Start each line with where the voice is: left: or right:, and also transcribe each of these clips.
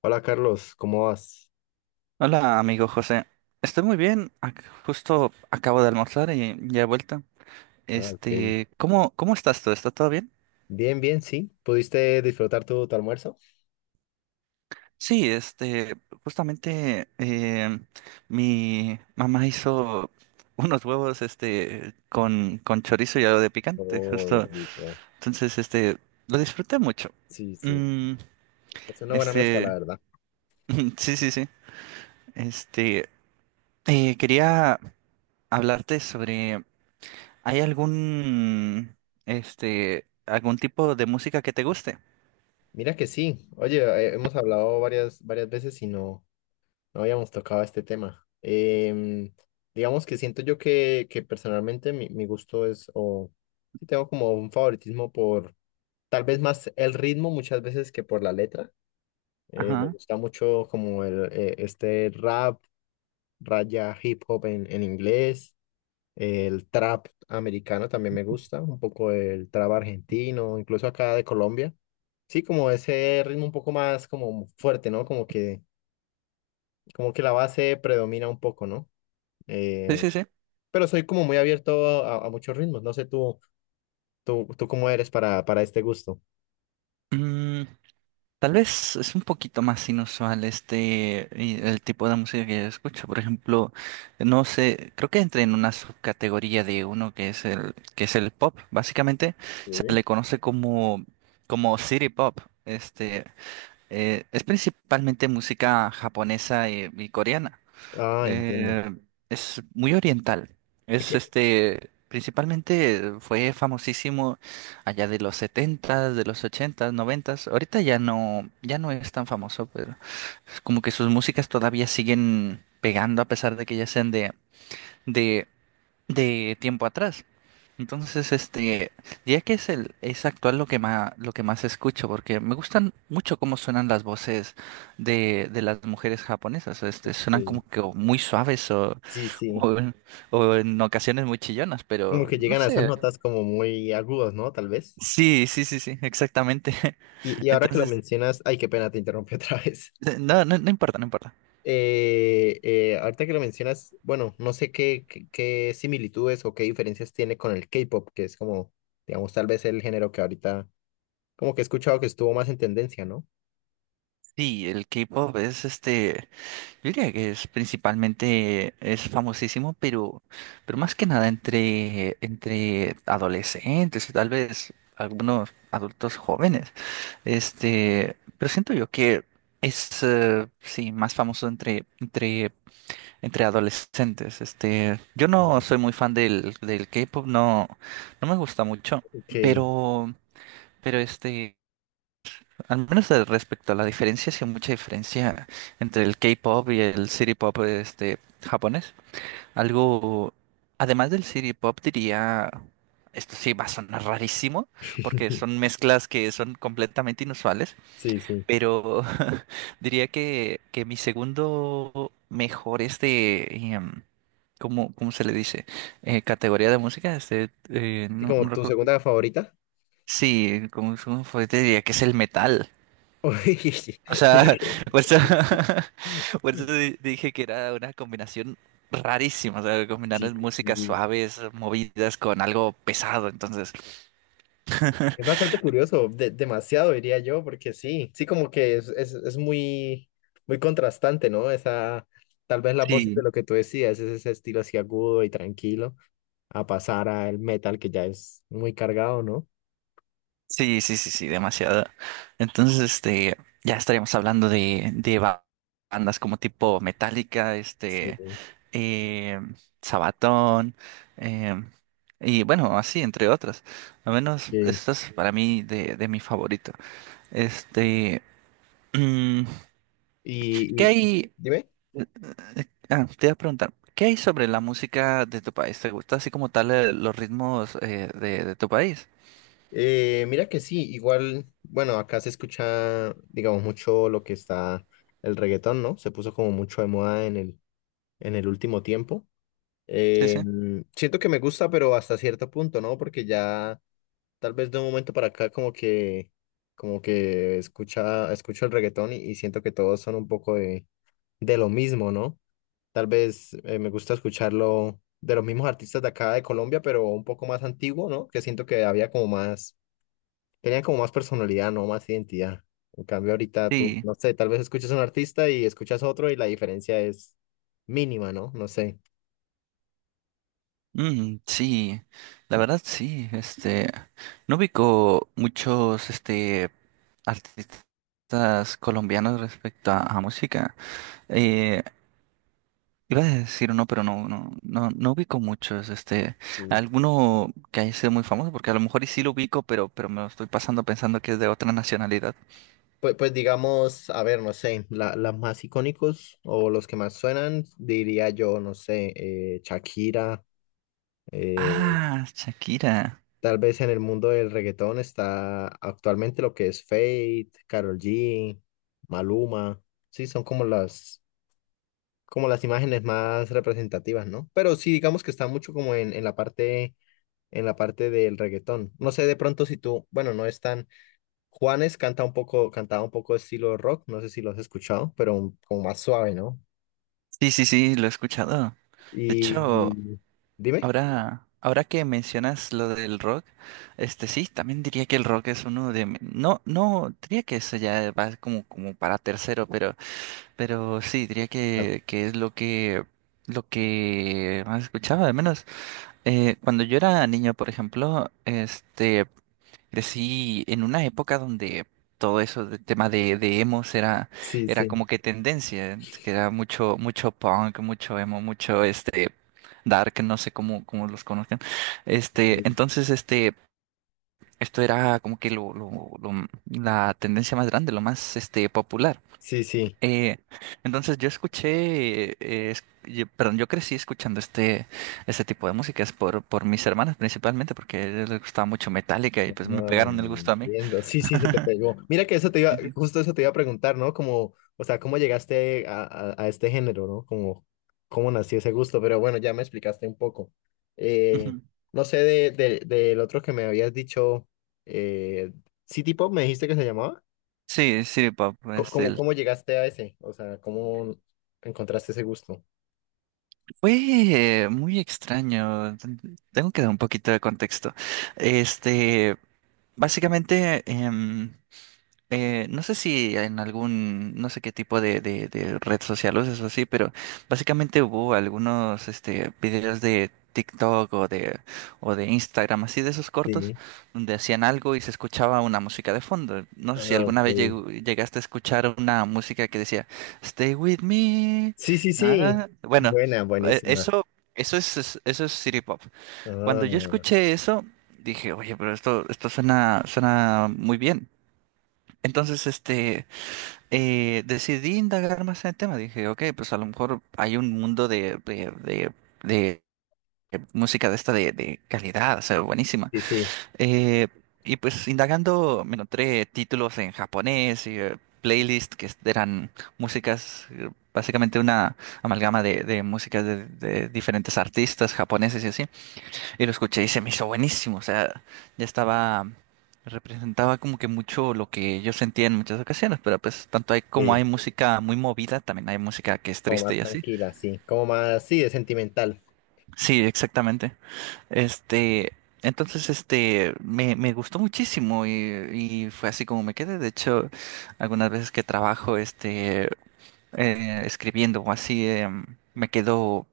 left: Hola Carlos, ¿cómo vas?
right: Hola, amigo José. Estoy muy bien. Justo acabo de almorzar y ya he vuelto.
left: Ah, ok.
right: ¿Cómo estás tú? ¿Está todo bien?
left: Bien, bien, sí. ¿Pudiste disfrutar tu almuerzo?
right: Sí, justamente mi mamá hizo unos huevos, con chorizo y algo de picante,
left: Oh,
right: justo.
left: rico.
right: Entonces, lo disfruté mucho.
left: Sí, sí.
right: Mm,
left: Es una buena mezcla, la
right: este,
left: verdad.
right: sí, sí, sí. Este, quería hablarte sobre. ¿Hay algún tipo de música que te guste?
left: Mira que sí. Oye, hemos hablado varias veces y no habíamos tocado este tema. Digamos que siento yo que personalmente mi gusto es, o sí tengo como un favoritismo por tal vez más el ritmo muchas veces que por la letra. Me
right: Ajá.
left: gusta mucho como el, este rap, raya hip hop en inglés, el trap americano también me gusta, un poco el trap argentino, incluso acá de Colombia. Sí, como ese ritmo un poco más como fuerte, ¿no? Como que la base predomina un poco, ¿no?
right: Sí,
left: Eh,
right: sí, sí.
left: pero soy como muy abierto a muchos ritmos, no sé tú, tú cómo eres para este gusto.
right: Mm, tal vez es un poquito más inusual y el tipo de música que yo escucho. Por ejemplo, no sé, creo que entra en una subcategoría de uno que es el pop. Básicamente se
left: Sí.
right: le conoce como city pop. Este, es principalmente música japonesa y coreana.
left: Ah, entiendo.
right: Eh, es muy oriental.
left: Es que...
right: Principalmente fue famosísimo allá de los setentas, de los ochentas, noventas. Ahorita ya no es tan famoso, pero es como que sus músicas todavía siguen pegando a pesar de que ya sean de de tiempo atrás. Entonces, diría que es actual lo que más escucho porque me gustan mucho cómo suenan las voces de las mujeres japonesas, suenan
left: Sí,
right: como que o muy suaves
left: sí, sí.
right: o en o en ocasiones muy chillonas,
left: Como
right: pero
left: que
right: no
left: llegan a esas
right: sé.
left: notas como muy agudas, ¿no? Tal vez.
right: Sí, sí, sí, sí, exactamente.
left: Y ahora que lo
right: Entonces,
left: mencionas, ay, qué pena, te interrumpí otra vez.
right: no, no, no importa, no importa.
left: Ahorita que lo mencionas, bueno, no sé qué similitudes o qué diferencias tiene con el K-pop, que es como, digamos, tal vez el género que ahorita, como que he escuchado que estuvo más en tendencia, ¿no?
right: Sí, el K-pop es. Yo diría que es principalmente, es famosísimo, pero más que nada entre adolescentes y tal vez algunos adultos jóvenes. Pero siento yo que es, sí, más famoso entre adolescentes. Yo no soy muy fan del K-pop, no, no me gusta mucho,
left: Ok,
right: pero, pero. Al menos respecto a la diferencia, sí hay mucha diferencia entre el K-pop y el city pop japonés. Algo, además del city pop, diría, esto sí va a sonar rarísimo, porque son mezclas que son completamente inusuales,
left: sí, sí.
right: pero diría que mi segundo mejor ¿cómo se le dice? Categoría de música,
left: ¿Y
right: no,
left: como
right: no
left: tu
right: recuerdo.
left: segunda favorita?
right: Sí, como fue, te diría que es el metal.
left: Uy,
right: O
left: mira
right: sea, por
left: que...
right: eso, por eso dije que era una combinación rarísima, o sea, combinar
left: Sí, sí,
right: músicas
left: sí.
right: suaves, movidas con algo pesado, entonces,
left: Es bastante curioso, de- demasiado diría yo, porque sí, sí como que es, es muy, muy contrastante, ¿no? Esa, tal vez las voces de
right: sí,
left: lo que tú decías, es ese estilo así agudo y tranquilo, a pasar al metal que ya es muy cargado, ¿no?
right: sí, sí, sí, sí, demasiado. Entonces, ya estaríamos hablando de, bandas como tipo Metallica,
left: Sí,
right: eh, Sabaton, eh, y bueno, así, entre otras. Al menos,
left: sí.
right: esto es para mí de mi favorito. Este, mm,
left: Y
right: ¿Qué hay?
left: dime,
right: Ah, te iba a preguntar, ¿qué hay sobre la música de tu país? ¿Te gusta así como tal los ritmos de tu país?
left: mira que sí, igual, bueno, acá se escucha, digamos, mucho lo que está el reggaetón, ¿no? Se puso como mucho de moda en el último tiempo.
right: Sí,
left: Eh,
right: sí.
left: Siento que me gusta, pero hasta cierto punto, ¿no? Porque ya tal vez de un momento para acá como que escucho el reggaetón y siento que todos son un poco de lo mismo, ¿no? Tal vez me gusta escucharlo de los mismos artistas de acá de Colombia, pero un poco más antiguo, ¿no? Que siento que había como más, tenían como más personalidad, ¿no? Más identidad. En cambio ahorita tú,
right: Sí,
left: no sé, tal vez escuchas a un artista y escuchas otro y la diferencia es mínima, ¿no? No sé.
right: sí, la verdad sí, no ubico muchos, artistas colombianos respecto a música. Eh, iba a decir uno, pero no, no, no, no ubico muchos, alguno que haya sido muy famoso, porque a lo mejor y sí lo ubico, pero me lo estoy pasando pensando que es de otra nacionalidad.
left: Pues, pues digamos, a ver, no sé, la, las más icónicos o los que más suenan, diría yo, no sé, Shakira, eh,
right: Ah, Shakira.
left: tal vez en el mundo del reggaetón está actualmente lo que es Fate, Karol G, Maluma, sí, son como las imágenes más representativas, ¿no? Pero sí, digamos que está mucho como en, en la parte del reggaetón. No sé de pronto si tú, bueno, no están... Juanes canta un poco, cantaba un poco de estilo rock, no sé si lo has escuchado, pero un... como más suave, ¿no?
right: Sí, sí, sí, lo he escuchado. De
left: Y
right: hecho,
left: dime.
right: ahora que mencionas lo del rock, sí, también diría que el rock es uno no, no, diría que eso ya va como, como para tercero, pero sí, diría
left: Ah,
right: que es lo que más escuchaba, al menos. Cuando yo era niño, por ejemplo, Crecí en una época donde todo eso de tema de emos era,
left: sí,
right: era
left: sí,
right: como que tendencia, ¿eh? Que era mucho, mucho punk, mucho emo, mucho dark, no sé cómo los conozcan. Este,
left: sí,
right: entonces, este, esto era como que la tendencia más grande, lo más popular.
left: sí, sí.
right: Eh, entonces yo escuché, perdón, yo crecí escuchando este tipo de músicas por mis hermanas principalmente, porque a ellas les gustaba mucho Metallica y
left: Ah,
right: pues me pegaron el gusto a mí.
left: entiendo. Sí, sí, se te pegó. Mira que eso te iba,
right: Ujú.
left: justo eso te iba a preguntar, ¿no? Como, o sea, ¿cómo llegaste a este género, ¿no? Como, ¿cómo nació ese gusto? Pero bueno, ya me explicaste un poco.
right: Sí,
left: Eh,
right: Ujú.
left: no sé de- del otro que me habías dicho, eh, City Pop, me dijiste que se llamaba.
right: Sí, City Pop,
left: Co- ¿Cómo, cómo llegaste a ese? O sea, ¿cómo encontraste ese gusto?
right: fue muy extraño. Tengo que dar un poquito de contexto. Este, básicamente, no sé si en no sé qué tipo de red social uses o así, pero básicamente hubo algunos videos de TikTok o de Instagram, así de esos cortos,
left: Sí.
right: donde hacían algo y se escuchaba una música de fondo. No sé si
left: Ah,
right: alguna
left: ok.
right: vez llegaste a escuchar una música que decía, Stay with me.
left: Sí, sí,
right: Na, na,
left: sí.
right: na". Bueno,
left: Buena,
right: eh,
left: buenísima.
right: eso, eso es City Pop. Cuando yo
left: Ah,
right: escuché eso, dije, oye, pero esto suena, suena muy bien. Entonces, decidí indagar más en el tema. Dije, ok, pues a lo mejor hay un mundo de música de esta de calidad, o sea, buenísima.
left: sí, sí,
right: Eh, y pues indagando me encontré títulos en japonés y playlists que eran músicas, básicamente una amalgama de músicas de diferentes artistas japoneses y así. Y lo escuché y se me hizo buenísimo. O sea, ya estaba, representaba como que mucho lo que yo sentía en muchas ocasiones, pero pues tanto hay como hay
left: sí.
right: música muy movida, también hay música que es
left: Como
right: triste
left: más
right: y así.
left: tranquila, sí. Como más, sí, es sentimental.
right: Sí, exactamente. Este, me gustó muchísimo y fue así como me quedé. De hecho, algunas veces que trabajo, escribiendo o así, me quedo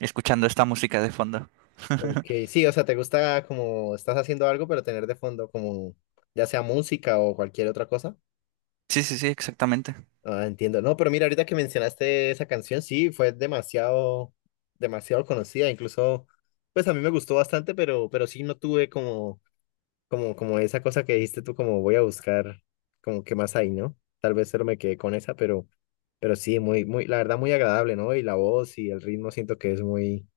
right: escuchando esta música de fondo.
left: Ok, sí, o sea, te gusta como estás haciendo algo, pero tener de fondo como ya sea música o cualquier otra cosa.
right: Sí, sí, sí, exactamente.
left: Ah, entiendo. No, pero mira, ahorita que mencionaste esa canción, sí, fue demasiado, demasiado conocida. Incluso, pues a mí me gustó bastante, pero sí no tuve como como, como esa cosa que dijiste tú, como voy a buscar, como qué más hay, ¿no? Tal vez solo me quedé con esa, pero sí, muy, muy, la verdad, muy agradable, ¿no? Y la voz y el ritmo siento que es muy,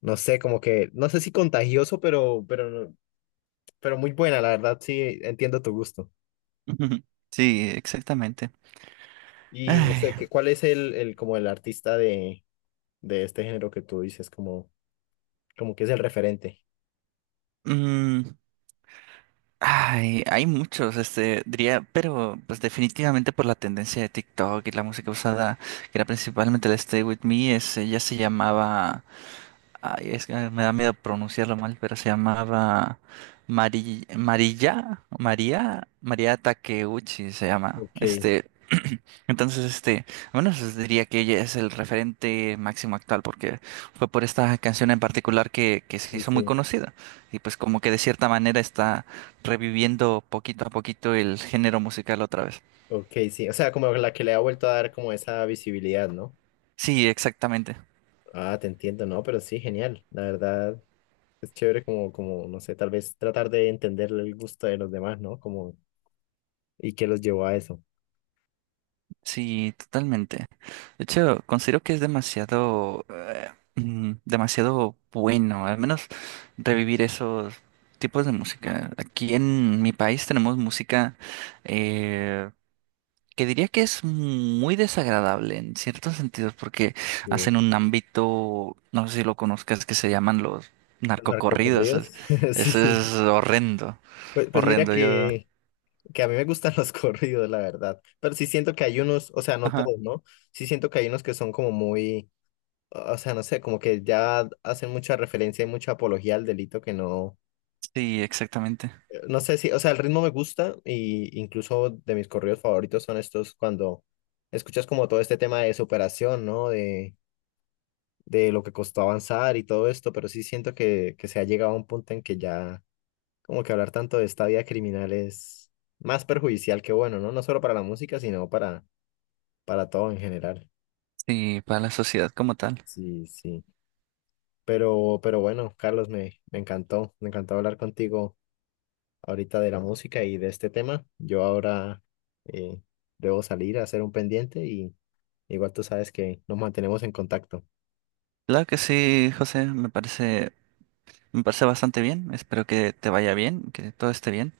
left: no sé, como que, no sé si contagioso, pero, no... pero muy buena, la verdad, sí, entiendo tu gusto.
right: Ujú. Sí, exactamente.
left: Y no
right: Ay,
left: sé, ¿qué, cuál es como el artista de este género que tú dices, como, como que es el referente?
right: mm, ay, hay muchos, diría, pero pues definitivamente por la tendencia de TikTok y la música usada, que era principalmente el Stay With Me, ese ya se llamaba, ay, es que me da miedo pronunciarlo mal, pero se llamaba María Takeuchi se llama.
left: Ok, sí,
right: Entonces, bueno, diría que ella es el referente máximo actual porque fue por esta canción en particular que se hizo muy
left: sí.
right: conocida y pues como que de cierta manera está reviviendo poquito a poquito el género musical otra vez.
left: Ok, sí, o sea, como la que le ha vuelto a dar como esa visibilidad, ¿no?
right: Sí, exactamente.
left: Ah, te entiendo, no, pero sí, genial. La verdad, es chévere como, como, no sé, tal vez tratar de entender el gusto de los demás, ¿no? Como, y qué los llevó a eso.
right: Sí, totalmente. De hecho, considero que es demasiado bueno, al menos revivir esos tipos de música. Aquí en mi país tenemos música eh, que diría que es muy desagradable en ciertos sentidos porque
left: Sí.
right: hacen un ámbito, no sé si lo conozcas, que se llaman los
left: ¿Los
right: narcocorridos.
left: narcocorridos? Sí,
right: Eso
left: sí.
right: es horrendo,
left: Pues, pues mira
right: horrendo.
left: que a mí me gustan los corridos, la verdad. Pero sí siento que hay unos, o sea, no
right: Ajá,
left: todos, ¿no? Sí siento que hay unos que son como muy, o sea, no sé, como que ya hacen mucha referencia y mucha apología al delito que no.
right: sí, exactamente.
left: No sé si, o sea, el ritmo me gusta y incluso de mis corridos favoritos son estos cuando escuchas como todo este tema de superación, ¿no? De lo que costó avanzar y todo esto, pero sí siento que se ha llegado a un punto en que ya como que hablar tanto de esta vida criminal es más perjudicial que bueno, ¿no? No solo para la música, sino para todo en general.
right: Sí, para la sociedad como tal.
left: Sí, sí. Pero bueno, Carlos, me, me encantó hablar contigo ahorita de la música y de este tema. Yo ahora eh, debo salir a hacer un pendiente y igual tú sabes que nos mantenemos en contacto.
right: Claro que sí, José, me parece bastante bien. Espero que te vaya bien, que todo esté bien.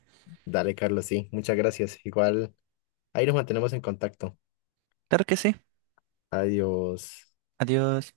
left: Dale, Carlos, sí, muchas gracias. Igual ahí nos mantenemos en contacto.
right: Claro que sí.
left: Adiós.
right: Adiós.